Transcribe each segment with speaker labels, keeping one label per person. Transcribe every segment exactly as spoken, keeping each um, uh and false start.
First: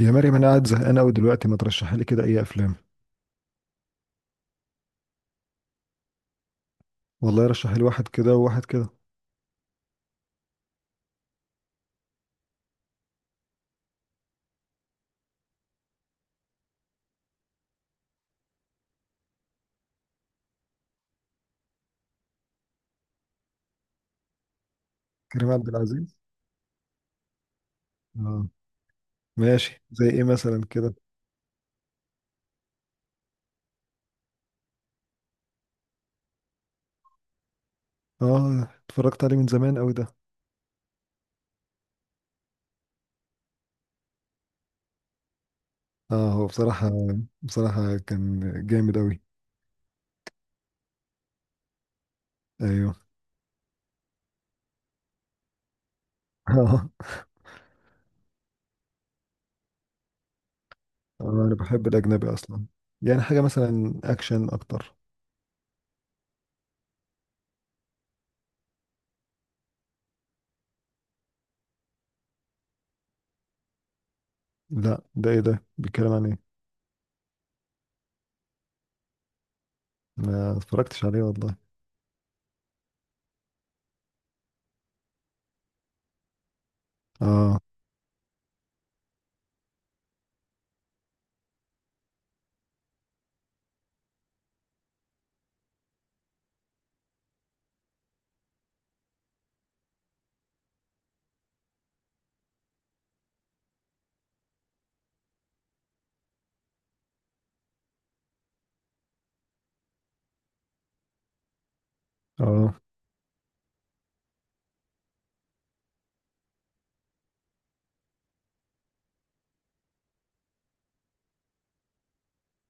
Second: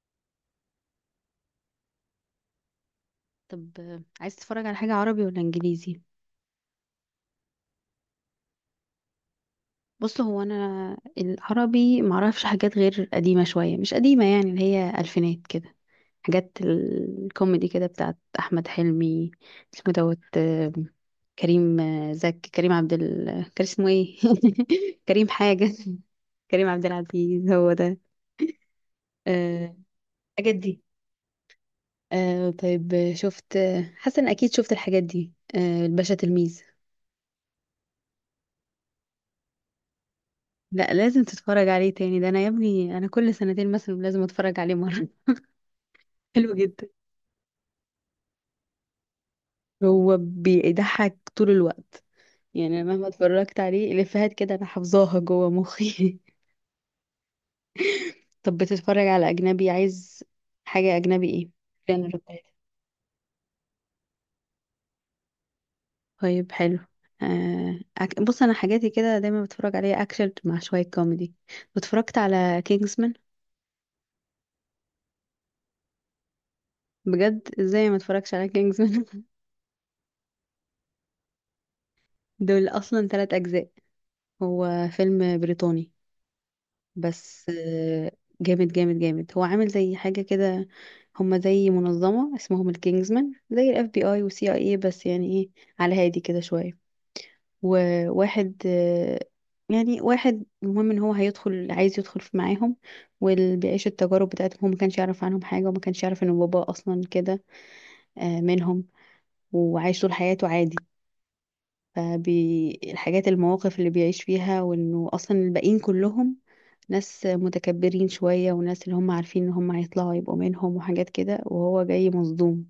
Speaker 1: يا مريم، انا قاعد زهقان قوي دلوقتي. ما ترشحي لي كده اي افلام؟
Speaker 2: طب، آه، عايز تتفرج على حاجة عربي ولا انجليزي؟
Speaker 1: والله رشحي لي واحد كده وواحد كده.
Speaker 2: بص، هو انا العربي معرفش حاجات غير قديمة شوية، مش قديمة يعني، اللي هي الفينات كده. حاجات الكوميدي كده بتاعت احمد حلمي. اسمه دوت آه، كريم، آه، زك كريم عبد ال... كان اسمه ايه؟ كريم
Speaker 1: كريم عبد
Speaker 2: حاجة.
Speaker 1: العزيز.
Speaker 2: كريم عبد العزيز هو ده.
Speaker 1: اه.
Speaker 2: آه،
Speaker 1: ماشي، زي ايه
Speaker 2: الحاجات
Speaker 1: مثلا
Speaker 2: دي.
Speaker 1: كده؟
Speaker 2: آه، طيب، آه، شفت آه، حسن اكيد شفت الحاجات دي، آه، الباشا تلميذ.
Speaker 1: اه، اتفرجت عليه من زمان قوي ده.
Speaker 2: لا، لازم تتفرج عليه تاني، ده انا يا ابني انا كل سنتين مثلا لازم اتفرج عليه مره.
Speaker 1: اه، هو
Speaker 2: حلو جدا.
Speaker 1: بصراحة بصراحة كان جامد قوي.
Speaker 2: هو بيضحك طول الوقت، يعني أنا
Speaker 1: ايوه.
Speaker 2: مهما اتفرجت عليه الافيهات كده انا حافظاها جوه مخي.
Speaker 1: اه.
Speaker 2: طب بتتفرج على اجنبي؟ عايز حاجه اجنبي ايه؟
Speaker 1: انا بحب
Speaker 2: الجنرا
Speaker 1: الاجنبي
Speaker 2: بتاعتها؟
Speaker 1: اصلا. يعني حاجة مثلا اكشن اكتر.
Speaker 2: طيب حلو. آه أك... بص انا حاجاتي كده دايما بتفرج عليها اكشن مع شويه كوميدي. اتفرجت على كينجزمان؟
Speaker 1: لا، ده ايه ده؟ بيتكلم عن ايه؟
Speaker 2: بجد؟ ازاي ما اتفرجش على كينجزمان؟
Speaker 1: ما اتفرجتش عليه والله.
Speaker 2: دول اصلا ثلاث اجزاء. هو فيلم بريطاني بس،
Speaker 1: اه.
Speaker 2: آه، جامد جامد جامد. هو عامل زي حاجة كده، هما زي منظمة اسمهم الكينجزمان، زي الاف بي اي وسي اي اي بس يعني، ايه، على هادي كده شوية. وواحد آه، يعني واحد المهم ان هو هيدخل، عايز يدخل في معاهم، واللي بيعيش التجارب بتاعتهم. هو ما كانش يعرف عنهم حاجة، وما كانش يعرف ان بابا اصلا كده آه، منهم، وعايش طول حياته عادي.
Speaker 1: اه.
Speaker 2: فالحاجات، المواقف اللي بيعيش فيها، وانه اصلا الباقيين كلهم ناس متكبرين شوية، وناس اللي هم عارفين ان هم هيطلعوا يبقوا منهم وحاجات كده، وهو جاي مصدوم.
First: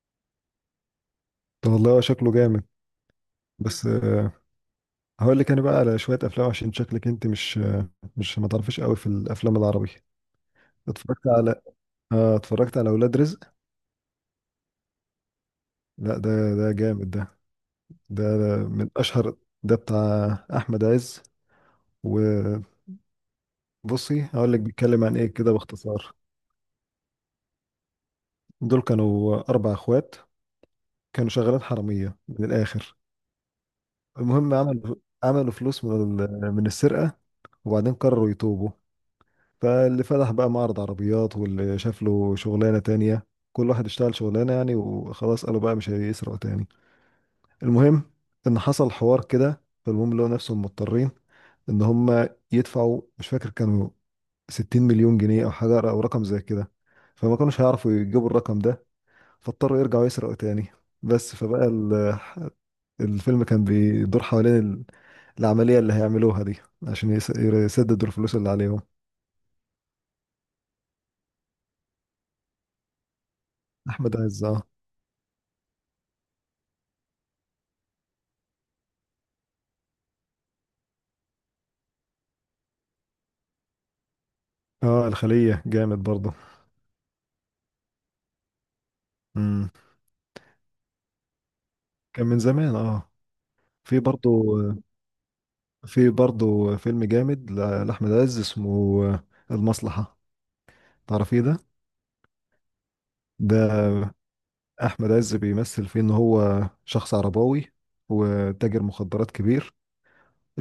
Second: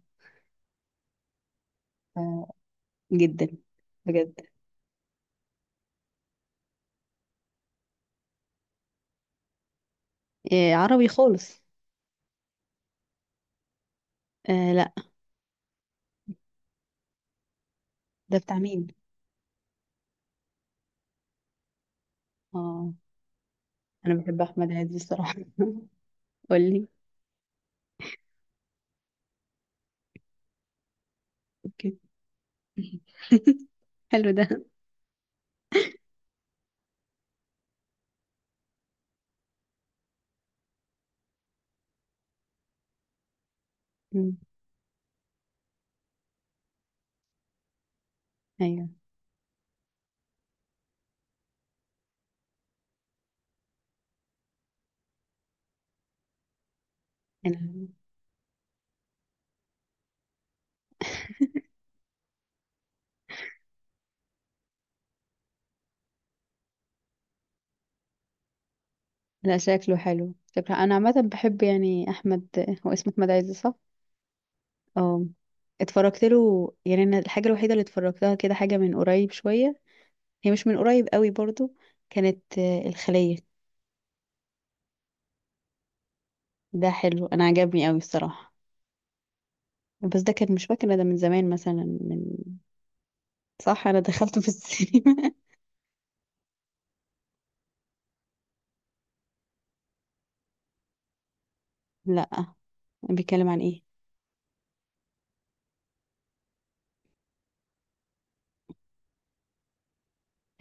Speaker 1: طب والله هو شكله
Speaker 2: ف-
Speaker 1: جامد.
Speaker 2: جدا،
Speaker 1: بس آه،
Speaker 2: بجد.
Speaker 1: هقول لك انا بقى على شويه افلام، عشان شكلك انت مش مش ما تعرفيش قوي في الافلام العربي.
Speaker 2: إيه عربي
Speaker 1: اتفرجت على،
Speaker 2: خالص.
Speaker 1: اه، اتفرجت على اولاد رزق.
Speaker 2: آه لا.
Speaker 1: لا، ده ده جامد ده.
Speaker 2: ده
Speaker 1: ده, ده
Speaker 2: بتاع مين؟
Speaker 1: من اشهر. ده بتاع احمد عز. وبصي،
Speaker 2: اه، انا بحب
Speaker 1: هقول لك
Speaker 2: احمد عز
Speaker 1: بيتكلم عن ايه
Speaker 2: الصراحة.
Speaker 1: كده باختصار.
Speaker 2: قولي.
Speaker 1: دول كانوا اربع اخوات، كانوا شغالات
Speaker 2: اوكي.
Speaker 1: حراميه من الاخر.
Speaker 2: حلو ده.
Speaker 1: المهم عملوا عملوا فلوس من ال- من السرقه. وبعدين قرروا يتوبوا. فاللي فتح بقى معرض عربيات، واللي شاف له شغلانه تانية. كل واحد اشتغل
Speaker 2: مم.
Speaker 1: شغلانه يعني، وخلاص قالوا بقى مش هيسرقوا تاني. المهم ان
Speaker 2: ايوه.
Speaker 1: حصل حوار كده، فالمهم لقوا نفسهم مضطرين ان هم يدفعوا، مش فاكر كانوا ستين مليون جنيه او حاجه، او رقم زي كده. فما كانوش
Speaker 2: انا.
Speaker 1: هيعرفوا يجيبوا الرقم ده. فاضطروا يرجعوا يسرقوا تاني. بس فبقى ال- الفيلم كان بيدور حوالين ال- العمليه اللي هيعملوها دي، عشان يس- يسددوا الفلوس اللي عليهم.
Speaker 2: لا شكله حلو، شكله. انا عامة بحب يعني احمد، هو اسمه احمد عز صح؟
Speaker 1: احمد عز، اه.
Speaker 2: اه. اتفرجت له يعني، انا الحاجة الوحيدة اللي اتفرجتها كده حاجة من قريب شوية، هي مش من قريب قوي برضو، كانت آه، الخلية.
Speaker 1: اه، الخليه جامد برضه.
Speaker 2: ده حلو، انا عجبني قوي الصراحة.
Speaker 1: امم.
Speaker 2: بس ده كان مش فاكرة، ده من زمان مثلا من...
Speaker 1: كان من زمان اه.
Speaker 2: صح، انا
Speaker 1: في برضه
Speaker 2: دخلته في السينما.
Speaker 1: في برضه فيلم جامد ل- لأحمد عز اسمه المصلحة. تعرفيه ده؟
Speaker 2: لا. بيتكلم
Speaker 1: ده،
Speaker 2: عن ايه؟
Speaker 1: أحمد عز بيمثل فيه إن هو شخص عرباوي وتاجر مخدرات كبير.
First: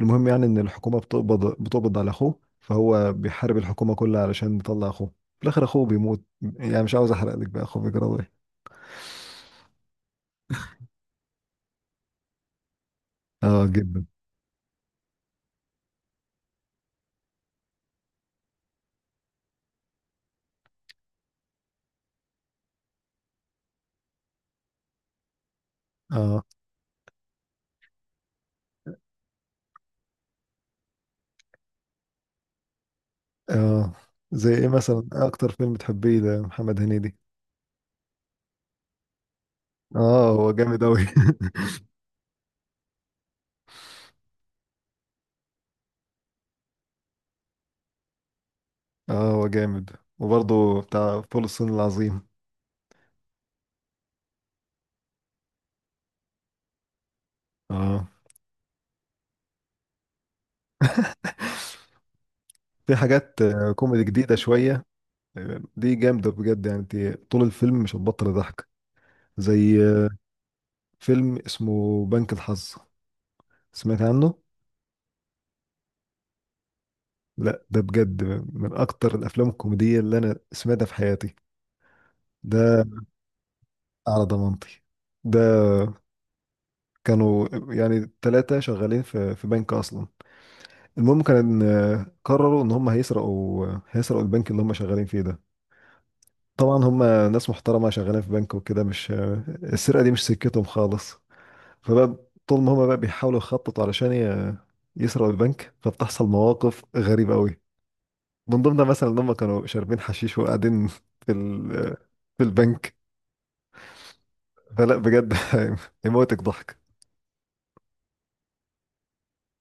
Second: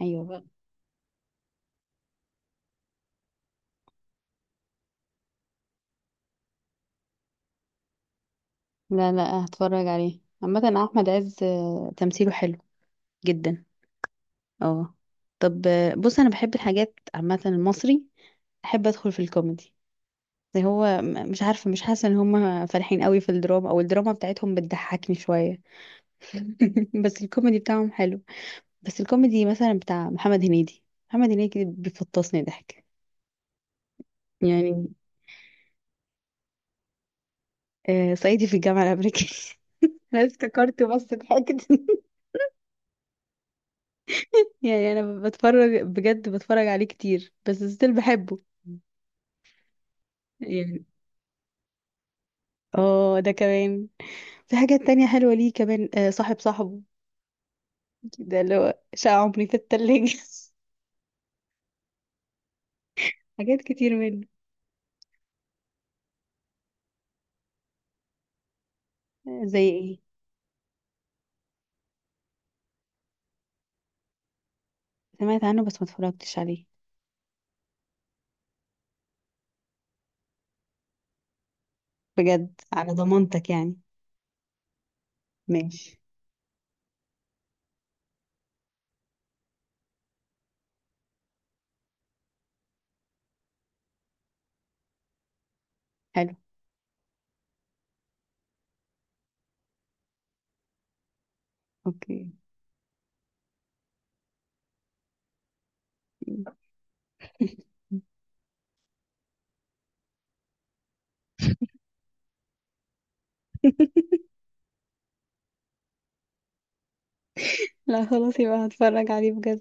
Speaker 2: ايوه بقى.
Speaker 1: يعني إن الحكومة بتقبض بتقبض على أخوه، فهو بيحارب الحكومة كلها علشان يطلع أخوه. في الآخر أخوه بيموت. يعني مش عاوز أحرق لك بقى أخوه بيجرى إيه.
Speaker 2: لا لا، هتفرج عليه. عامة احمد عز آه، تمثيله حلو جدا.
Speaker 1: آه جدا.
Speaker 2: اه. طب، آه، بص انا بحب الحاجات عامة المصري، احب ادخل في الكوميدي. زي هو م- مش عارفة، مش حاسة ان هم فالحين قوي في الدراما، او الدراما بتاعتهم بتضحكني شوية.
Speaker 1: آه.
Speaker 2: بس الكوميدي بتاعهم حلو. بس الكوميدي مثلا بتاع محمد هنيدي، محمد هنيدي بيفطسني ضحك.
Speaker 1: آه، زي إيه
Speaker 2: يعني،
Speaker 1: مثلا؟ إيه أكتر فيلم تحبيه ده، محمد هنيدي؟
Speaker 2: آه صعيدي في الجامعة الأمريكية. أنا
Speaker 1: آه هو جامد
Speaker 2: افتكرت
Speaker 1: أوي.
Speaker 2: بس ضحكت. يعني أنا بتفرج بجد، بتفرج عليه كتير بس ستيل بحبه.
Speaker 1: اه هو جامد. وبرضه
Speaker 2: يعني
Speaker 1: بتاع فول الصين العظيم.
Speaker 2: اه، ده كمان. في حاجات تانية حلوة ليه كمان، آه صاحب صاحبه،
Speaker 1: اه،
Speaker 2: ده اللي هو شقة عمري في التلاجة.
Speaker 1: في حاجات
Speaker 2: حاجات
Speaker 1: آه،
Speaker 2: كتير
Speaker 1: كوميدي
Speaker 2: منه.
Speaker 1: جديدة شوية. آه، دي جامدة بجد، يعني انت طول الفيلم مش هتبطل ضحك.
Speaker 2: آه، زي
Speaker 1: زي
Speaker 2: ايه؟
Speaker 1: آه، فيلم اسمه بنك الحظ. سمعت عنه؟
Speaker 2: سمعت عنه بس ما اتفرجتش عليه.
Speaker 1: لا، ده بجد من أكتر الأفلام الكوميدية اللي أنا سمعتها في حياتي.
Speaker 2: بجد؟
Speaker 1: ده
Speaker 2: على ضمانتك يعني؟
Speaker 1: على ضمانتي. ده
Speaker 2: ماشي.
Speaker 1: كانوا يعني ثلاثة شغالين في في بنك أصلا. المهم كان، آه، قرروا إن هم هيسرقوا آه، هيسرقوا البنك اللي هم شغالين فيه ده.
Speaker 2: حلو.
Speaker 1: طبعا هم ناس محترمة، شغالين في بنك وكده، مش السرقة دي مش سكتهم خالص. فبقى
Speaker 2: اوكي.
Speaker 1: طول ما هم بقى بيحاولوا يخططوا علشان ي- يسرقوا البنك، فبتحصل مواقف غريبة قوي. من ضمنها مثلا ان هم كانوا شاربين حشيش وقاعدين في ال... في البنك. فلا بجد، يموتك ضحك.
Speaker 2: لا خلاص، يبقى هتفرج عليه بجد.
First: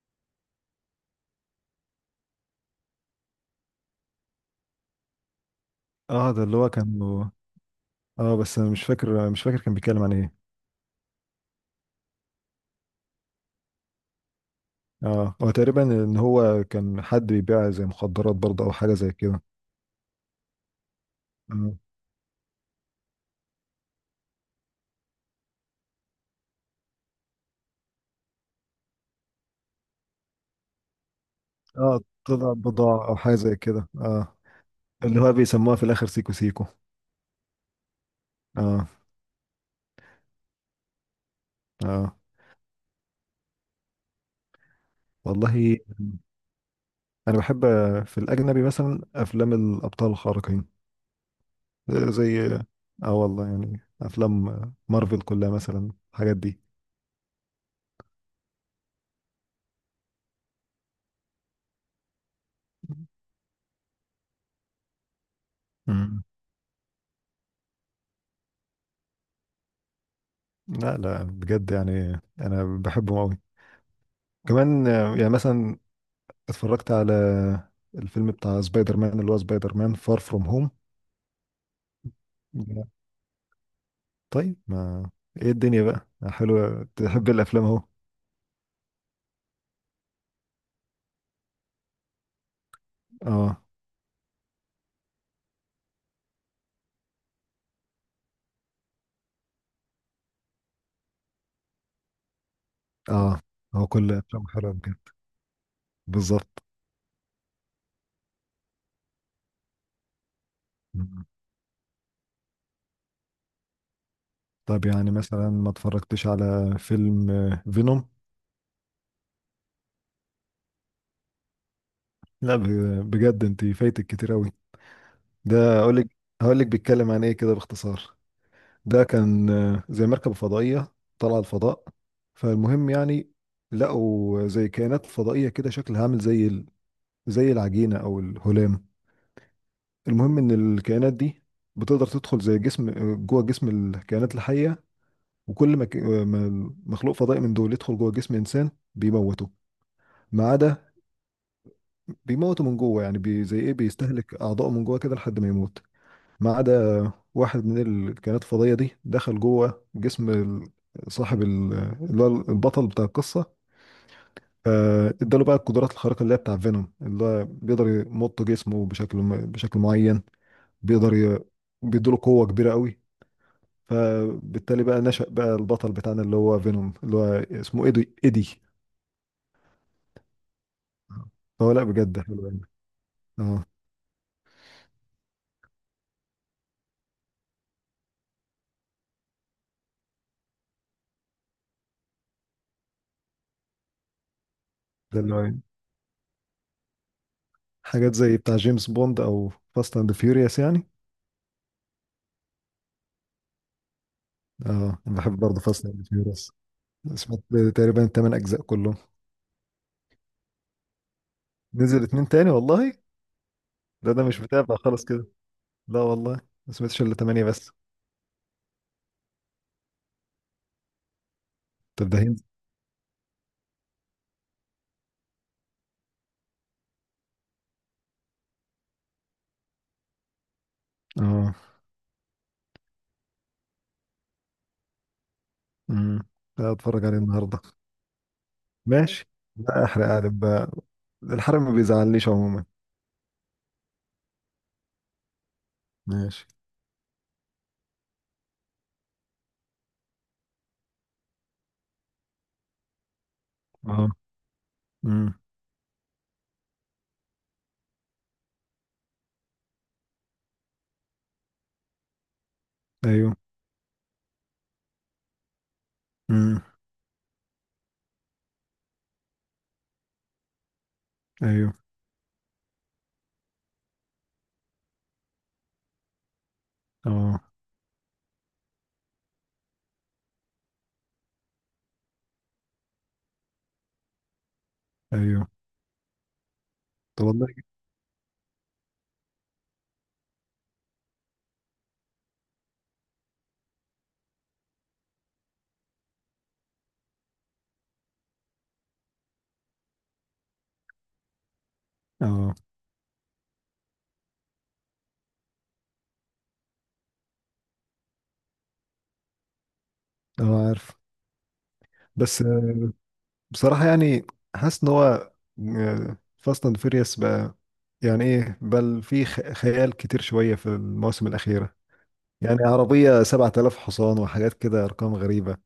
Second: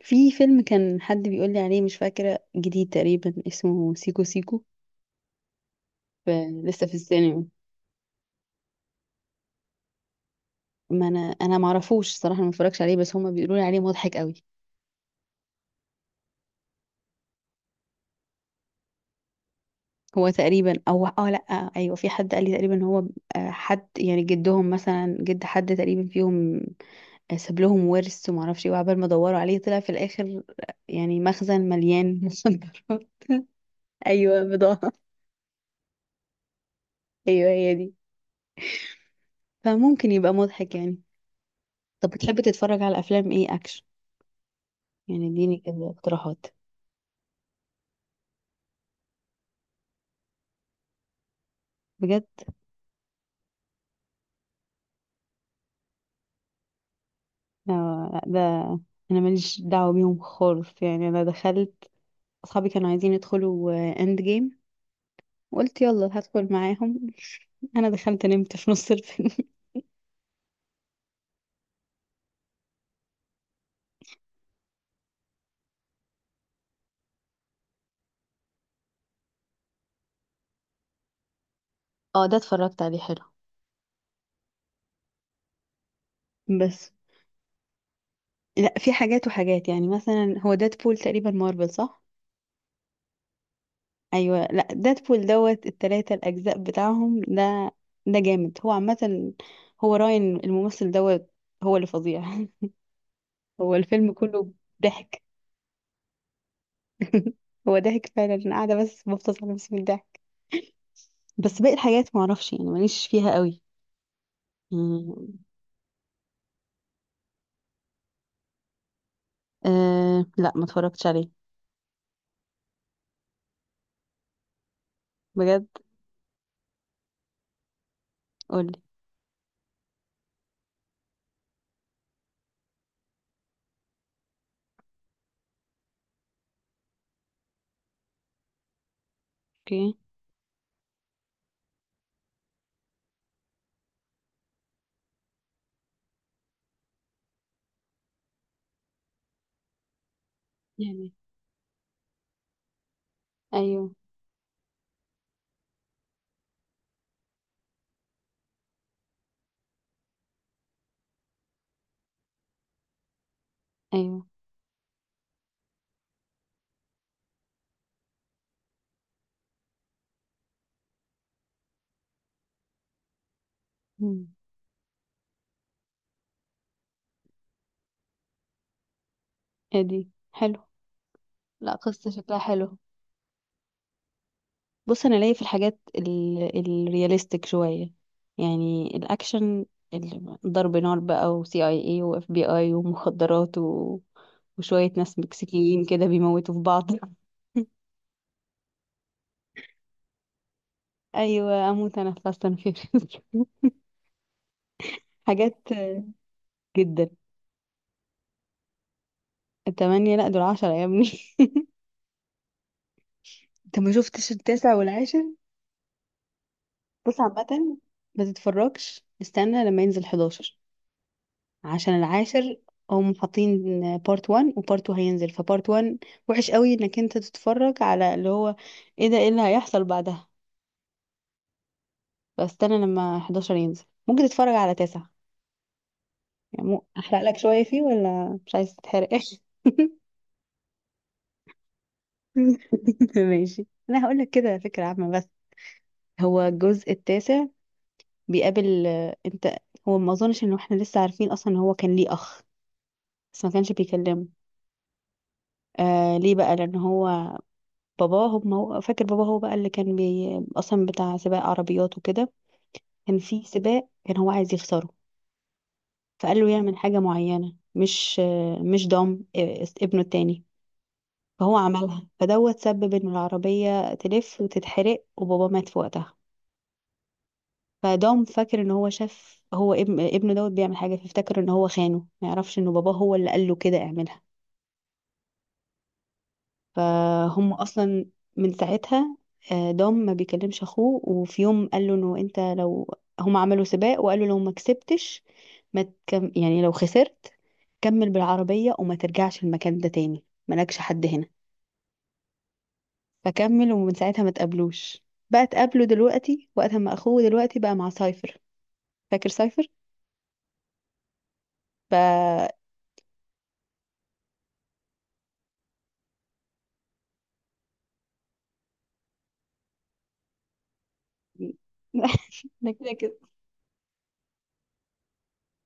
Speaker 2: في فيلم كان حد بيقول لي عليه، مش فاكرة، جديد تقريبا، اسمه سيكو سيكو. ف-
Speaker 1: اه ده اللي هو
Speaker 2: لسه
Speaker 1: كان.
Speaker 2: في السينما.
Speaker 1: اه بس انا مش فاكر مش فاكر كان بيتكلم عن ايه.
Speaker 2: ما انا انا ما اعرفوش صراحة، ما اتفرجش عليه، بس هما بيقولوا لي عليه مضحك قوي.
Speaker 1: اه، هو تقريبا ان هو كان حد بيبيع زي مخدرات برضه، او حاجة زي كده.
Speaker 2: هو تقريبا، او اه لا.
Speaker 1: اه.
Speaker 2: ايوه، في حد قال لي تقريبا ان هو، آه، حد يعني جدهم مثلا، جد حد تقريبا فيهم، آه، ساب لهم ورث، وما اعرفش ايه، وعبال ما دوروا عليه طلع في الاخر آه، يعني مخزن
Speaker 1: آه،
Speaker 2: مليان
Speaker 1: طلع
Speaker 2: مخدرات.
Speaker 1: بضاعة او حاجة زي كده. اه.
Speaker 2: ايوه، بضاعة.
Speaker 1: اللي هو بيسموها في الاخر سيكو سيكو.
Speaker 2: ايوه هي دي.
Speaker 1: اه.
Speaker 2: فممكن يبقى مضحك يعني. طب
Speaker 1: اه
Speaker 2: بتحب تتفرج على افلام ايه؟ اكشن يعني؟
Speaker 1: والله
Speaker 2: اديني كده اقتراحات.
Speaker 1: انا بحب في الاجنبي مثلا افلام الابطال الخارقين. آه،
Speaker 2: بجد.
Speaker 1: زي، اه والله، يعني افلام مارفل كلها مثلا، الحاجات دي.
Speaker 2: لا، لا، ده انا ماليش دعوه بيهم خالص. يعني انا دخلت، اصحابي كانوا عايزين يدخلوا اند جيم، وقلت يلا
Speaker 1: مم.
Speaker 2: هدخل معاهم. انا دخلت نمت في نص الفيلم.
Speaker 1: لا لا، بجد يعني انا بحبهم قوي. كمان، آه، يعني مثلا اتفرجت على الفيلم بتاع سبايدر مان، اللي هو سبايدر مان فار فروم هوم.
Speaker 2: اه، ده اتفرجت عليه، حلو.
Speaker 1: طيب ما، ايه الدنيا بقى حلوة،
Speaker 2: بس
Speaker 1: تحب الافلام اهو.
Speaker 2: لا، في حاجات وحاجات. يعني مثلا هو ديدبول تقريبا مارفل صح؟
Speaker 1: اه.
Speaker 2: ايوه. لا ديدبول دوت التلاتة الاجزاء بتاعهم ده، ده جامد هو عامه. هو راين الممثل دوت هو اللي فظيع.
Speaker 1: اه.
Speaker 2: هو
Speaker 1: هو
Speaker 2: الفيلم
Speaker 1: كل افلام
Speaker 2: كله
Speaker 1: حلوة بجد.
Speaker 2: ضحك.
Speaker 1: بالظبط.
Speaker 2: هو ضحك فعلا، انا قاعده بس بفطس على نفسي من الضحك.
Speaker 1: مم.
Speaker 2: بس باقي الحاجات ما اعرفش يعني، ماليش فيها قوي.
Speaker 1: طب يعني
Speaker 2: يعني.
Speaker 1: مثلا ما اتفرجتش على فيلم فينوم؟
Speaker 2: أه لا، ما اتفرجتش عليه.
Speaker 1: لا ب- بجد انت فايتك كتير قوي.
Speaker 2: بجد.
Speaker 1: ده اقول لك، هقول لك بيتكلم عن ايه كده باختصار.
Speaker 2: قولي.
Speaker 1: ده كان آه، زي مركبة فضائية طالعة الفضاء. فالمهم يعني لقوا زي كائنات فضائية كده شكلها عامل زي ال- زي العجينة او الهلام.
Speaker 2: اوكي.
Speaker 1: المهم ان الكائنات دي بتقدر تدخل زي جسم، آه، جوه جسم الكائنات الحية. وكل ما ك- آه، ما مخلوق فضائي من دول يدخل جوه جسم انسان بيموته. ما عدا
Speaker 2: يعني.
Speaker 1: بيموتوا من جوه، يعني بي زي ايه
Speaker 2: ايوه.
Speaker 1: بيستهلك اعضائه من جوه كده لحد ما يموت. ما عدا واحد من الكائنات الفضائيه دي دخل جوه جسم ال- صاحب ال- اللي هو البطل بتاع القصه.
Speaker 2: ايوه.
Speaker 1: آه، اداله بقى القدرات الخارقه اللي هي بتاع فينوم، اللي هو بيقدر يمط جسمه بشكل م- بشكل معين. بيقدر ي... بيديله قوه كبيره قوي.
Speaker 2: مم.
Speaker 1: فبالتالي بقى نشأ بقى البطل بتاعنا اللي هو فينوم، اللي هو اسمه ايدي ايدي.
Speaker 2: ادي حلو.
Speaker 1: فهو
Speaker 2: لا،
Speaker 1: لا
Speaker 2: قصة
Speaker 1: بجد
Speaker 2: شكلها
Speaker 1: حلو يعني.
Speaker 2: حلو.
Speaker 1: اه،
Speaker 2: بص انا ليا في الحاجات ال... الرياليستيك شوية، يعني الاكشن، ال- ضرب نار بقى، وسي اي اي واف بي اي ومخدرات و... وشوية ناس
Speaker 1: ده اللي هو
Speaker 2: مكسيكيين كده بيموتوا في بعض.
Speaker 1: حاجات زي بتاع جيمس بوند او فاست اند فيوريوس يعني.
Speaker 2: ايوه، اموت انا في فاست اند فيوريوس.
Speaker 1: اه انا بحب برضه
Speaker 2: حاجات.
Speaker 1: فاست اند فيوريوس.
Speaker 2: جدا.
Speaker 1: سمعت تقريبا الثمان اجزاء كلهم.
Speaker 2: التمانية؟ لا دول عشرة يا ابني.
Speaker 1: نزل اتنين تاني والله.
Speaker 2: انت ما
Speaker 1: ده ده
Speaker 2: شفتش
Speaker 1: مش
Speaker 2: التاسع
Speaker 1: متابع خالص
Speaker 2: والعاشر؟
Speaker 1: كده. لا والله، ما سمعتش الا
Speaker 2: بص
Speaker 1: تمانية بس.
Speaker 2: عامة، ما تتفرجش، استنى لما ينزل أحد عشر، عشان
Speaker 1: طب ده هند.
Speaker 2: العاشر هم حاطين بارت واحد وبارت اتنين، هينزل فبارت واحد وحش قوي انك انت تتفرج على اللي هو، ايه ده، ايه اللي هيحصل بعدها.
Speaker 1: اه.
Speaker 2: فاستنى لما أحد عشر ينزل، ممكن تتفرج على تاسع.
Speaker 1: امم.
Speaker 2: يعني
Speaker 1: لا،
Speaker 2: مو،
Speaker 1: اتفرج عليه
Speaker 2: احرق لك
Speaker 1: النهارده.
Speaker 2: شوية فيه ولا مش عايز تتحرق؟
Speaker 1: ماشي. لا احرق عادي بقى، الحرق ما بيزعلنيش عموما.
Speaker 2: ماشي. انا هقول لك كده فكرة عامة بس. هو
Speaker 1: ماشي.
Speaker 2: الجزء التاسع بيقابل آه، انت، هو ما اظنش ان احنا لسه عارفين اصلا ان هو كان ليه اخ بس ما كانش
Speaker 1: اه.
Speaker 2: بيكلمه.
Speaker 1: امم.
Speaker 2: آه ليه بقى؟ لان هو باباه، هو ما هو فاكر باباه هو بقى اللي كان بي اصلا بتاع سباق عربيات وكده. كان
Speaker 1: ايوه.
Speaker 2: في سباق كان هو عايز يخسره، فقال له
Speaker 1: امم.
Speaker 2: يعمل حاجة معينة، مش آه، مش ضم آه، ابنه التاني فهو
Speaker 1: ايوه.
Speaker 2: عملها، فدوت سبب ان العربية تلف وتتحرق، وبابا مات في وقتها.
Speaker 1: اه.
Speaker 2: فدوم فاكر ان هو شاف، هو ابن ابنه دوت بيعمل حاجه، فافتكر ان هو خانه، ما يعرفش ان باباه هو اللي قال له كده اعملها.
Speaker 1: ايوه. طب والله.
Speaker 2: فهم اصلا من ساعتها آه، دوم ما بيكلمش اخوه. وفي يوم قال له انه انت لو، هم عملوا سباق وقالوا لو ما كسبتش، ما تكم... يعني لو خسرت، كمل بالعربيه وما ترجعش المكان ده تاني، مالكش حد هنا.
Speaker 1: اه،
Speaker 2: فكمل، ومن ساعتها ما تقابلوش. بقى تقابله دلوقتي وقت ما اخوه دلوقتي بقى مع سايفر. فاكر
Speaker 1: اه، عارف. بس
Speaker 2: سايفر؟
Speaker 1: بصراحة يعني، حاسس ان هو فاست اند فيريوس بقى، يعني ايه بل في خ- خيال كتير شوية في المواسم الأخيرة. يعني
Speaker 2: انا كده
Speaker 1: عربية
Speaker 2: كده.
Speaker 1: سبع آلاف حصان وحاجات كده، أرقام غريبة،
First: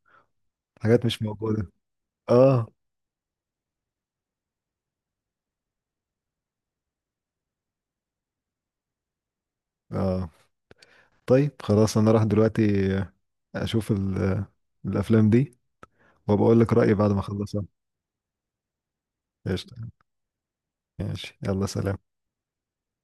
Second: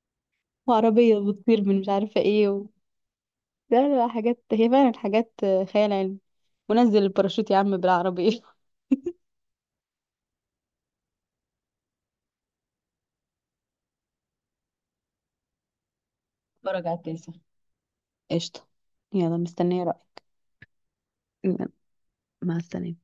Speaker 1: حاجات
Speaker 2: وعربية
Speaker 1: مش
Speaker 2: بتطير
Speaker 1: موجودة.
Speaker 2: من مش عارفة ايه و...
Speaker 1: اه.
Speaker 2: لا لا لا، حاجات هي فعلا حاجات خيال علمي. ونزل الباراشوت يا عم بالعربية.
Speaker 1: اه طيب خلاص، أنا راح دلوقتي آه، أشوف ال- الأفلام دي، وبقول لك
Speaker 2: اتفرج
Speaker 1: رأيي
Speaker 2: على
Speaker 1: بعد ما
Speaker 2: التاسع.
Speaker 1: أخلصها.
Speaker 2: قشطة. يلا،
Speaker 1: قشطة.
Speaker 2: مستنية رأيك.
Speaker 1: ماشي يلا سلام.
Speaker 2: مع السلامة.